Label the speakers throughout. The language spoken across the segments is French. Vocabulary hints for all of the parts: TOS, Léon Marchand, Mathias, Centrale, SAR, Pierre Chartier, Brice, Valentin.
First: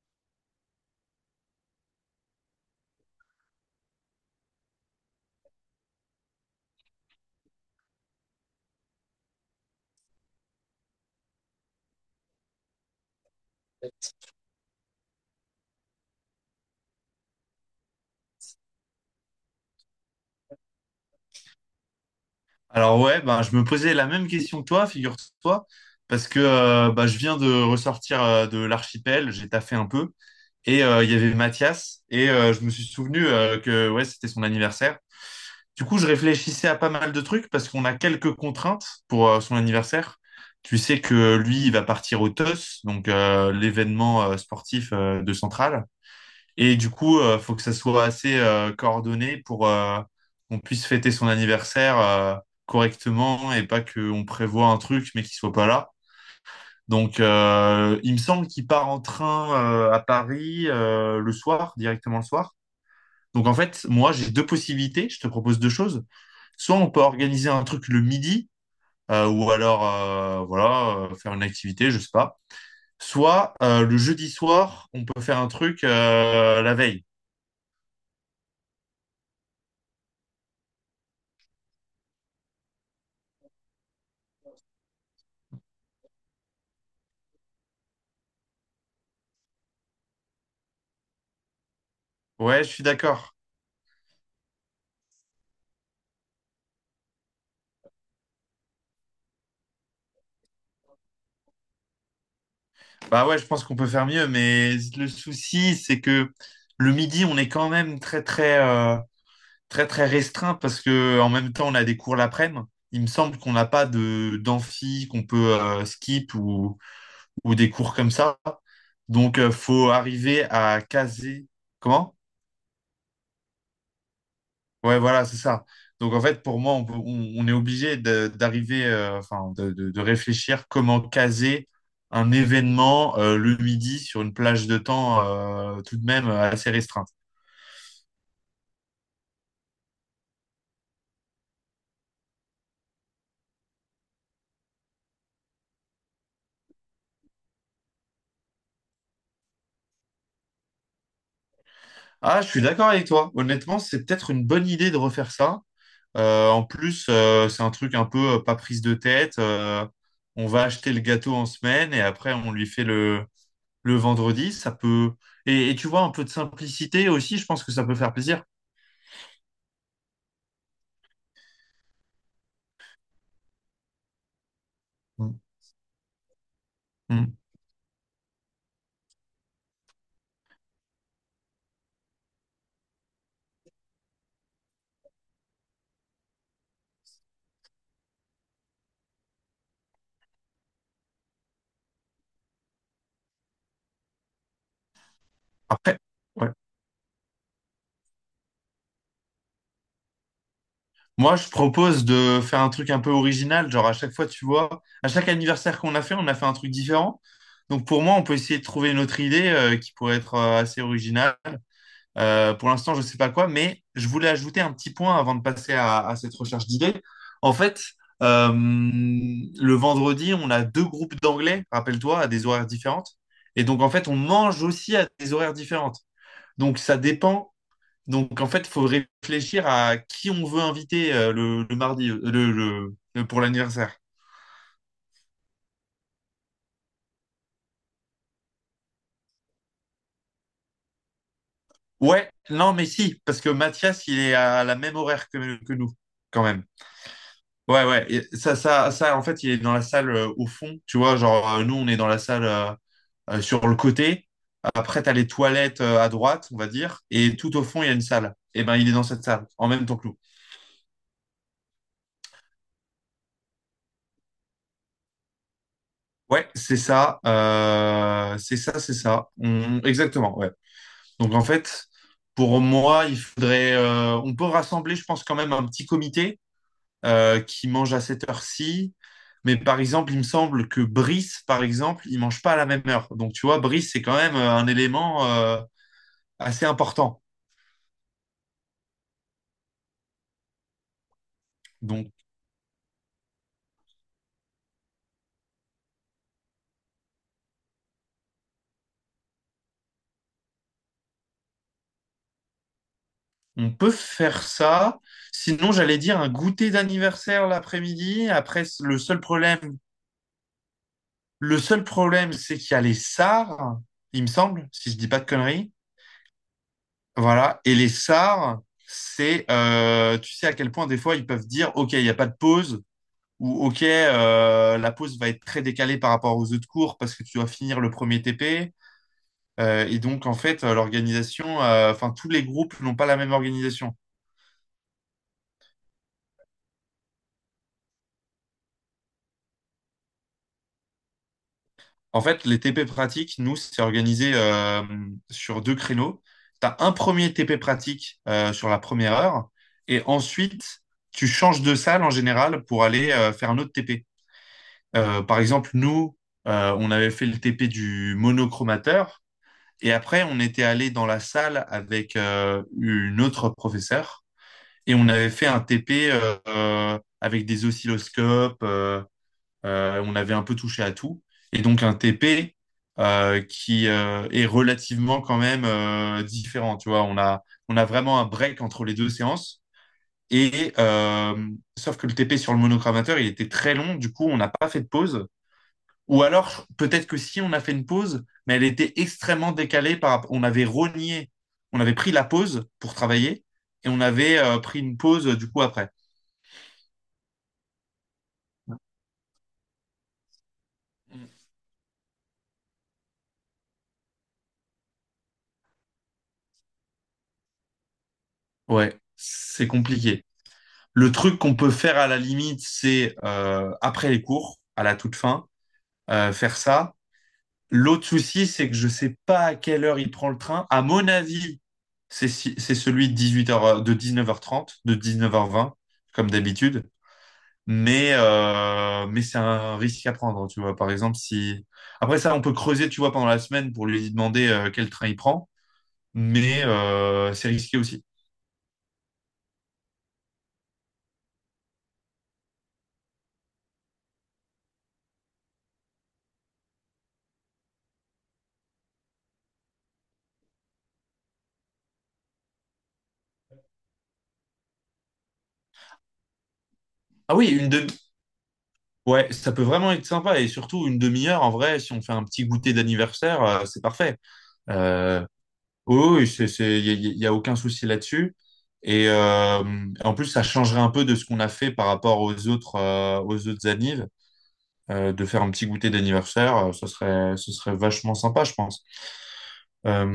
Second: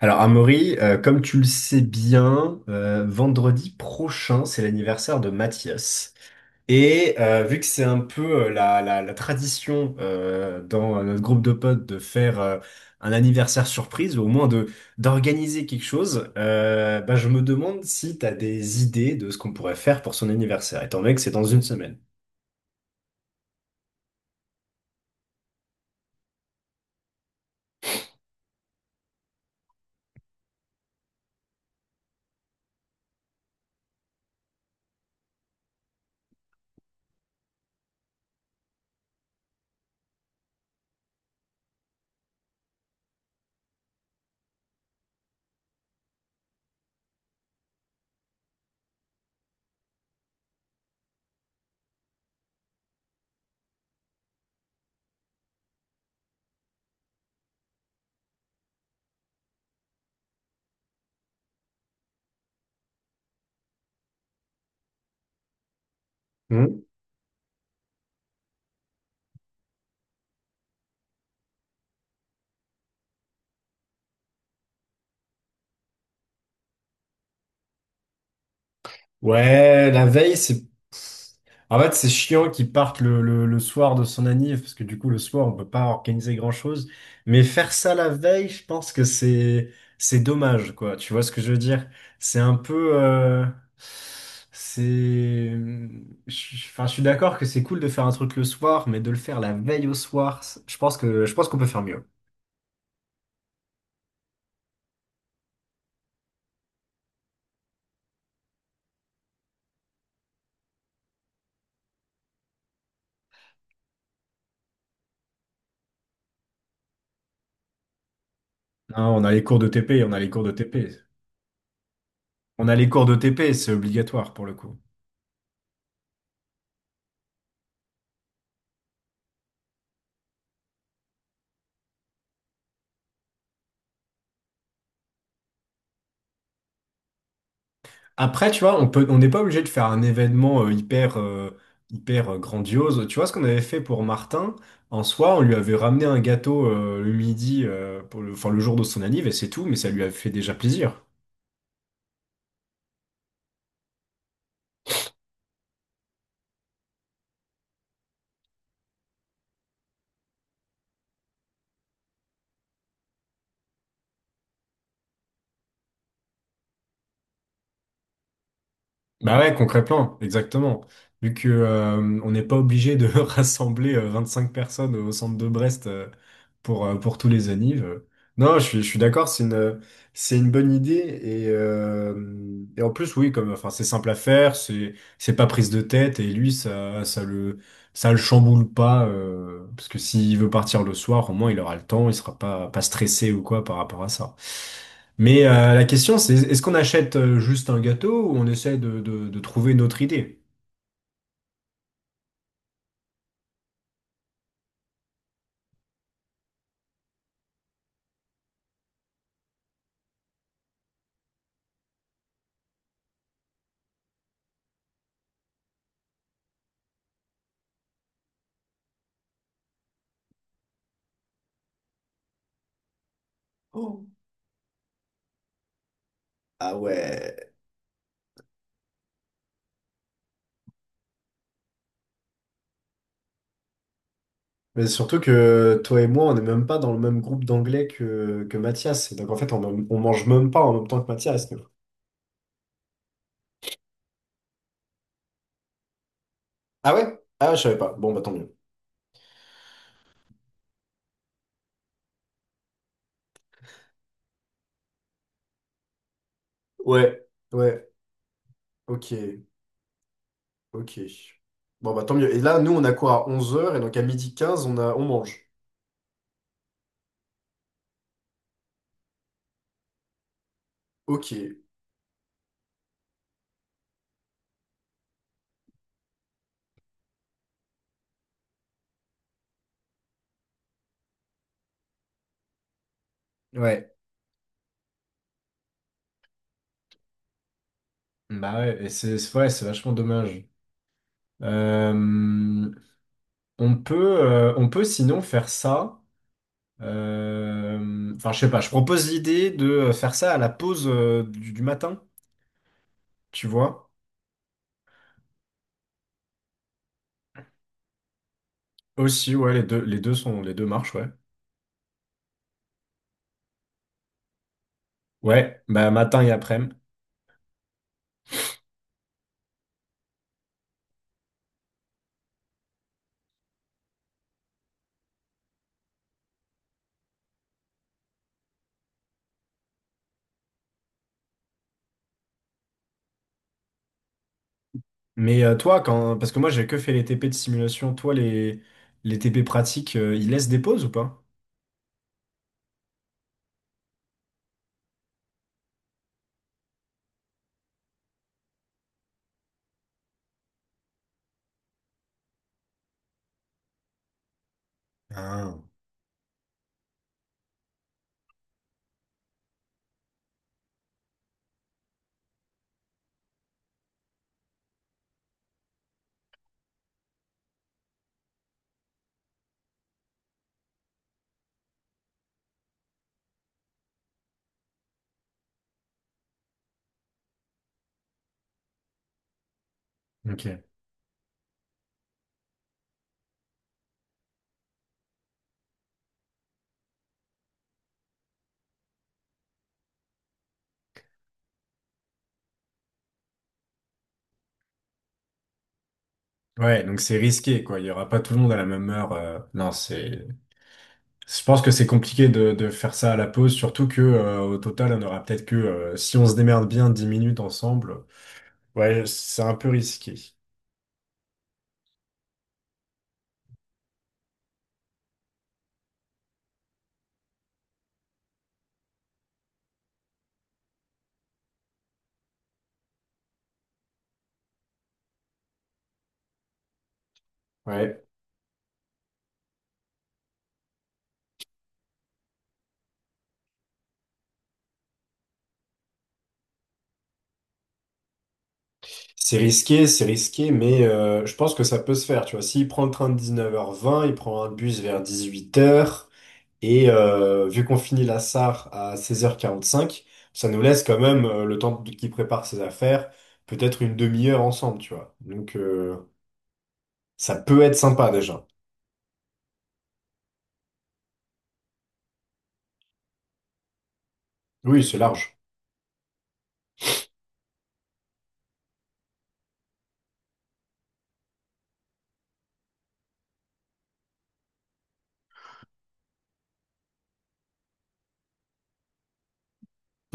Speaker 1: Alors, Amaury, comme tu le sais bien, vendredi prochain, c'est l'anniversaire de Mathias. Vu que c'est un peu la tradition dans notre groupe de potes de faire un anniversaire surprise, ou au moins de d'organiser quelque chose, bah, je me demande si tu as des idées de ce qu'on pourrait faire pour son anniversaire, étant donné que c'est dans une semaine.
Speaker 2: Alors ouais, bah, je me posais la même question que toi, figure-toi, parce que, je viens de ressortir de l'archipel, j'ai taffé un peu, et il y avait Mathias, et je me suis souvenu que ouais, c'était son anniversaire. Du coup, je réfléchissais à pas mal de trucs, parce qu'on a quelques contraintes pour son anniversaire. Tu sais que lui, il va partir au TOS, donc l'événement sportif de Centrale. Et du coup, faut que ça soit assez coordonné pour qu'on puisse fêter son anniversaire correctement et pas qu'on prévoit un truc mais qu'il soit pas là. Donc, il me semble qu'il part en train à Paris le soir, directement le soir. Donc, en fait, moi, j'ai deux possibilités. Je te propose deux choses. Soit on peut organiser un truc le midi, ou alors, voilà, faire une activité, je sais pas. Soit le jeudi soir, on peut faire un truc la veille.
Speaker 1: Ouais, la veille, c'est... En fait, c'est chiant qu'ils partent le soir de son anniv, parce que du coup, le soir, on peut pas organiser grand-chose. Mais faire ça la veille, je pense que c'est dommage, quoi. Tu vois ce que je veux dire? C'est un
Speaker 2: Ouais, je suis
Speaker 1: peu...
Speaker 2: d'accord.
Speaker 1: C'est... Enfin, je suis d'accord que c'est cool de faire un truc le soir, mais de le faire la veille au soir, je pense qu'on peut faire mieux.
Speaker 2: Bah ouais, je pense qu'on peut faire mieux, mais le souci, c'est que le midi, on est quand même très très très très restreint parce que en même temps, on a des cours l'après-midi. Il me semble qu'on n'a pas de d'amphi qu'on peut skip ou des cours comme ça.
Speaker 1: Non, on a
Speaker 2: Donc
Speaker 1: les cours de
Speaker 2: faut
Speaker 1: TP, on a les cours
Speaker 2: arriver
Speaker 1: de
Speaker 2: à
Speaker 1: TP.
Speaker 2: caser. Comment?
Speaker 1: On a les cours de TP, c'est obligatoire pour le coup.
Speaker 2: Ouais, voilà, c'est ça. Donc, en fait, pour moi, on est obligé d'arriver, enfin, de réfléchir comment caser un événement le midi sur une plage de temps tout de même assez restreinte.
Speaker 1: Après, tu vois, on n'est pas obligé de faire un événement hyper, hyper grandiose. Tu vois ce qu'on avait fait pour Martin? En soi, on lui avait ramené un gâteau le midi, pour le, enfin, le jour de son anniv, et c'est tout, mais ça lui a fait déjà plaisir.
Speaker 2: Ah, je suis d'accord avec toi. Honnêtement, c'est peut-être une bonne idée de refaire ça. En plus, c'est un truc un peu pas prise de tête. On va acheter le gâteau en semaine et après, on lui fait le vendredi. Ça peut... et tu vois, un peu de simplicité aussi, je pense que ça peut faire plaisir.
Speaker 1: Bah ouais, concrètement, exactement. Vu que on n'est pas obligé de rassembler cinq personnes au centre
Speaker 2: Mm.
Speaker 1: de Brest pour tous
Speaker 2: Mm.
Speaker 1: les annives. Non, je suis d'accord, c'est une bonne idée. Et en plus, oui, comme enfin, c'est simple à faire, c'est pas prise de tête, et lui, ça le chamboule pas. Parce que s'il veut partir le soir, au moins il aura le temps, il sera pas, pas stressé ou quoi par rapport à ça. Mais la
Speaker 2: Après,
Speaker 1: question, c'est
Speaker 2: ouais.
Speaker 1: est-ce qu'on achète juste un gâteau ou on essaie de trouver une autre idée?
Speaker 2: Moi, je propose de faire un truc un peu original. Genre, à chaque fois, tu vois, à chaque anniversaire qu'on a fait, on a fait un truc différent. Donc, pour moi, on peut essayer de trouver une autre idée qui pourrait être assez originale. Pour l'instant, je ne sais pas quoi, mais je voulais ajouter un petit point avant de passer à cette recherche d'idées. En fait, le vendredi, on a deux groupes d'anglais, rappelle-toi, à des horaires différentes. Et donc, en fait, on mange aussi à des horaires différentes. Donc, ça dépend. Donc, en fait, il faut réfléchir à qui on veut inviter le mardi, pour l'anniversaire.
Speaker 1: Mais surtout que toi et moi, on n'est même pas dans le même groupe d'anglais que Mathias. Et donc en fait, on mange même pas en même temps que Mathias, nous.
Speaker 2: Ouais, non, mais si, parce que Mathias, il est à la même horaire que nous, quand même.
Speaker 1: Ah ouais? Ah, je savais
Speaker 2: Ouais,
Speaker 1: pas.
Speaker 2: ouais,
Speaker 1: Bon, bah
Speaker 2: et
Speaker 1: tant mieux.
Speaker 2: ça, en fait, il est dans la salle au fond, tu vois, genre, nous, on est dans la salle sur le côté. Après, t'as les toilettes à droite, on va dire,
Speaker 1: Ouais,
Speaker 2: et tout au fond, il
Speaker 1: ouais,
Speaker 2: y a une salle. Et ben, il est dans
Speaker 1: ok,
Speaker 2: cette salle, en même temps que nous.
Speaker 1: ok. Bon, bah tant mieux. Et là, nous, on a quoi à 11 heures et donc à 12h15 on mange.
Speaker 2: Ouais, c'est ça, c'est ça. On- Exactement, ouais. Donc en
Speaker 1: Ok.
Speaker 2: fait, pour moi, il faudrait, on peut rassembler, je pense, quand même un petit comité qui mange à cette heure-ci. Mais par exemple, il me semble que Brice, par exemple, il mange pas à la même heure. Donc tu vois, Brice,
Speaker 1: Ouais.
Speaker 2: c'est quand même un élément assez important.
Speaker 1: Ouais, c'est vachement dommage.
Speaker 2: Donc
Speaker 1: Euh, on peut sinon faire ça. Enfin, je sais pas, je propose l'idée de faire ça à la pause du matin, tu
Speaker 2: on
Speaker 1: vois?
Speaker 2: peut faire ça. Sinon, j'allais dire un goûter d'anniversaire l'après-midi. Après,
Speaker 1: Aussi, ouais, les deux marchent, ouais.
Speaker 2: le seul problème, c'est qu'il y a les SAR, il me semble, si je dis pas de
Speaker 1: Ouais,
Speaker 2: conneries.
Speaker 1: bah matin et après-midi.
Speaker 2: Voilà. Et les SAR, c'est tu sais à quel point des fois ils peuvent dire, OK, il n'y a pas de pause, ou OK, la pause va être très décalée par rapport aux autres cours parce que tu dois finir le premier TP. Et donc, en fait, l'organisation, enfin, tous les groupes n'ont pas la même organisation.
Speaker 1: Mais toi, quand, parce que moi j'ai que fait les TP de simulation, les TP pratiques, ils laissent des pauses ou pas?
Speaker 2: En fait, les TP pratiques, nous, c'est organisé sur deux créneaux. Tu as un premier TP pratique sur la première heure, et ensuite, tu changes de salle en général pour aller faire un autre TP. Par
Speaker 1: Ah,
Speaker 2: exemple, nous, on avait fait le TP du monochromateur et après, on était allé dans la salle avec une autre professeure et on avait fait un TP avec des oscilloscopes. On avait un peu touché à tout. Et donc, un TP qui est relativement quand même différent. Tu vois, on a vraiment un break entre les deux séances.
Speaker 1: ok.
Speaker 2: Et euh, Sauf que le TP sur le monochromateur, il était très long. Du coup, on n'a pas fait de pause. Ou alors, peut-être que si on a fait une pause, mais elle était extrêmement décalée par... On avait rogné, on avait pris la pause pour travailler et on avait pris une pause du coup après.
Speaker 1: Ouais, donc c'est risqué, quoi. Il y aura pas tout le monde à la même heure. Non, c'est. Je pense que c'est compliqué de faire ça à la pause, surtout que au total, on aura peut-être que si on se démerde bien 10 minutes ensemble.
Speaker 2: Ouais,
Speaker 1: Ouais, c'est un
Speaker 2: c'est
Speaker 1: peu risqué.
Speaker 2: compliqué. Le truc qu'on peut faire à la limite, c'est après les cours, à la toute fin, faire ça. L'autre souci, c'est que je sais pas à quelle heure il prend le train. À mon avis, c'est si- c'est celui de 18h, de 19h30, de 19h20, comme d'habitude.
Speaker 1: Ouais,
Speaker 2: Mais c'est un risque à prendre, tu vois. Par exemple, si... Après ça, on peut creuser, tu vois, pendant la semaine pour lui demander quel train il prend, mais c'est risqué aussi.
Speaker 1: c'est risqué, mais je pense que ça peut se faire. Tu vois, s'il prend le train de 19h20, il prend un bus vers 18h. Et vu qu'on finit la SAR à 16h45, ça nous laisse quand même qu'il prépare ses affaires, peut-être une demi-heure ensemble, tu vois. Donc ça
Speaker 2: Ah oui,
Speaker 1: peut
Speaker 2: une
Speaker 1: être
Speaker 2: demi...
Speaker 1: sympa déjà.
Speaker 2: Ouais, ça peut vraiment être sympa. Et surtout, une demi-heure, en vrai, si on fait un petit goûter d'anniversaire, c'est parfait.
Speaker 1: Oui, c'est
Speaker 2: Euh,
Speaker 1: large.
Speaker 2: oui, oui, c'est... il y a, y a aucun souci là-dessus. Et euh, En plus, ça changerait un peu de ce qu'on a fait par rapport aux autres annives. De faire un petit goûter d'anniversaire, ce serait vachement sympa, je pense.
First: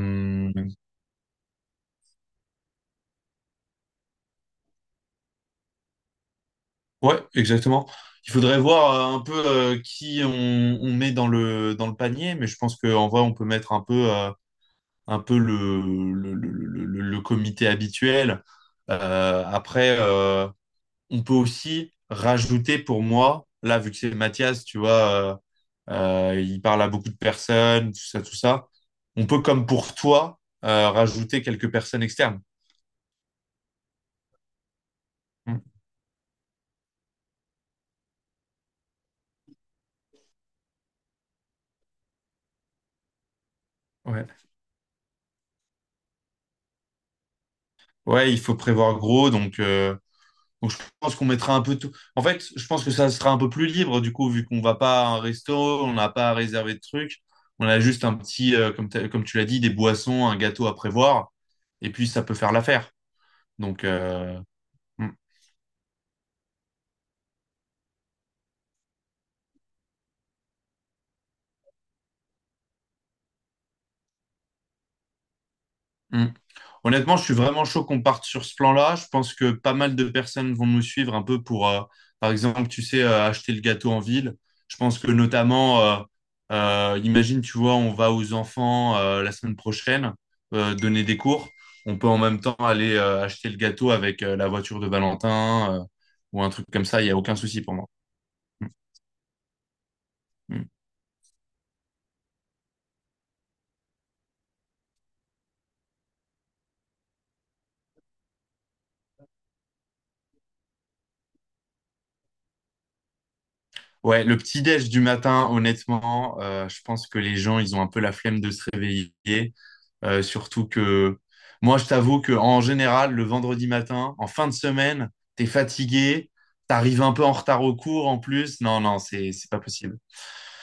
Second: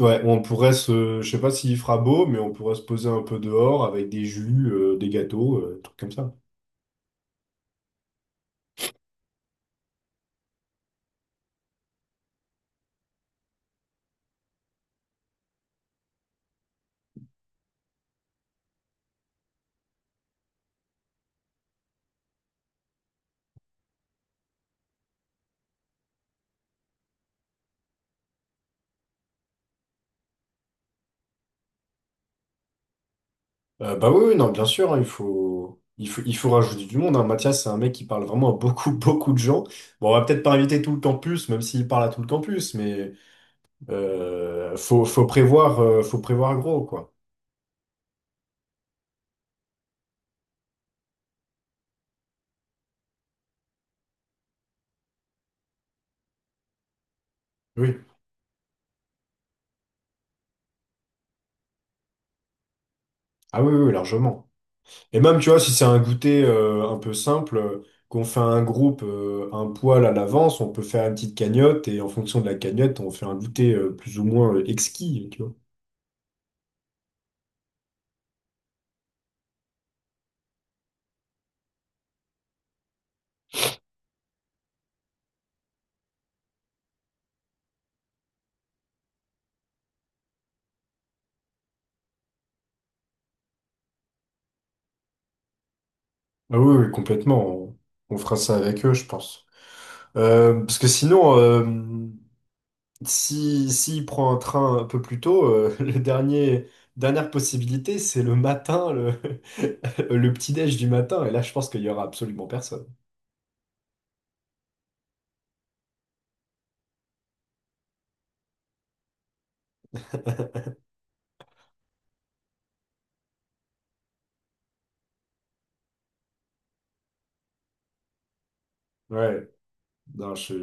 Speaker 1: Ouais, on pourrait se, je sais pas s'il fera beau, mais on pourrait se poser un peu dehors avec des jus, des gâteaux, trucs comme ça.
Speaker 2: ouais, exactement. Il faudrait voir un peu qui on met dans le panier, mais je pense qu'en vrai, on peut mettre un peu le comité habituel. Après, on peut aussi rajouter pour moi, là, vu que c'est Mathias, tu vois, euh, il parle à beaucoup de personnes, tout ça, tout ça. On peut, comme pour toi, rajouter quelques personnes externes.
Speaker 1: Bah oui, oui, non, bien sûr, hein,
Speaker 2: Mm.
Speaker 1: il faut rajouter du monde. Hein. Mathias, c'est un mec qui parle vraiment à beaucoup, beaucoup de gens. Bon, on va peut-être pas inviter tout le campus, même s'il parle à tout le campus, mais
Speaker 2: Ouais.
Speaker 1: faut prévoir gros, quoi.
Speaker 2: Ouais, il faut prévoir gros, donc je pense qu'on mettra un peu tout. En fait, je pense que ça sera un peu plus libre, du coup, vu qu'on va pas à un resto, on n'a pas à réserver de trucs. On a
Speaker 1: Oui.
Speaker 2: juste un petit, comme, comme tu l'as dit, des boissons, un gâteau à prévoir, et puis ça peut faire l'affaire.
Speaker 1: Ah oui, oui,
Speaker 2: Donc,
Speaker 1: oui,
Speaker 2: euh,
Speaker 1: largement.
Speaker 2: mm,
Speaker 1: Et même, tu vois, si c'est un goûter un peu simple, qu'on fait un groupe un poil à l'avance, on peut faire une petite cagnotte et en fonction de la cagnotte, on fait un goûter plus ou moins exquis, tu vois.
Speaker 2: mm. Honnêtement, je suis vraiment chaud qu'on parte sur ce plan-là. Je pense que pas mal de personnes vont nous suivre un peu pour, par exemple, tu sais, acheter le gâteau en ville. Je pense que notamment, imagine, tu vois, on va aux enfants la semaine prochaine donner des cours. On peut en même temps aller acheter le gâteau avec la voiture de Valentin ou un
Speaker 1: Ah
Speaker 2: truc
Speaker 1: oui,
Speaker 2: comme
Speaker 1: oui,
Speaker 2: ça. Il n'y a aucun
Speaker 1: complètement.
Speaker 2: souci pour moi.
Speaker 1: On fera ça
Speaker 2: Mm.
Speaker 1: avec eux, je pense.
Speaker 2: Mm.
Speaker 1: Parce que sinon, si, s'il prend un train un peu plus tôt, dernière possibilité, c'est le matin, le petit-déj du matin. Et là, je pense qu'il y aura absolument personne.
Speaker 2: Ouais, le petit déj du matin, honnêtement, je pense que les gens, ils ont un peu la flemme de se réveiller. Surtout que moi, je t'avoue que en général, le vendredi matin, en fin de semaine, t'es fatigué, t'arrives un peu en retard au cours en plus. Non, non,
Speaker 1: Ouais,
Speaker 2: c'est pas possible.
Speaker 1: non, je...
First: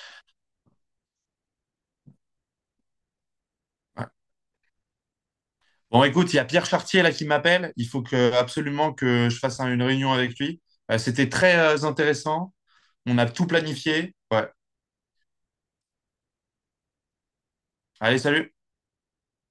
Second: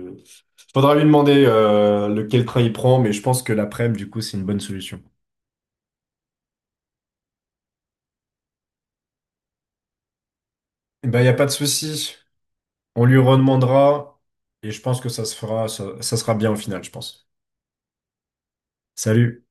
Speaker 1: Faudra lui demander lequel train il prend, mais je pense que l'après-midi,
Speaker 2: Ouais.
Speaker 1: du coup, c'est une bonne solution.
Speaker 2: Bon, écoute, il y a Pierre Chartier là qui m'appelle. Il faut que absolument que je fasse une réunion avec lui.
Speaker 1: Eh ben, il n'y
Speaker 2: C'était
Speaker 1: a pas de
Speaker 2: très
Speaker 1: souci.
Speaker 2: intéressant.
Speaker 1: On lui
Speaker 2: On a tout planifié.
Speaker 1: redemandera
Speaker 2: Ouais.
Speaker 1: et je pense que ça se fera, ça sera bien au final, je pense.
Speaker 2: Allez, salut.
Speaker 1: Salut.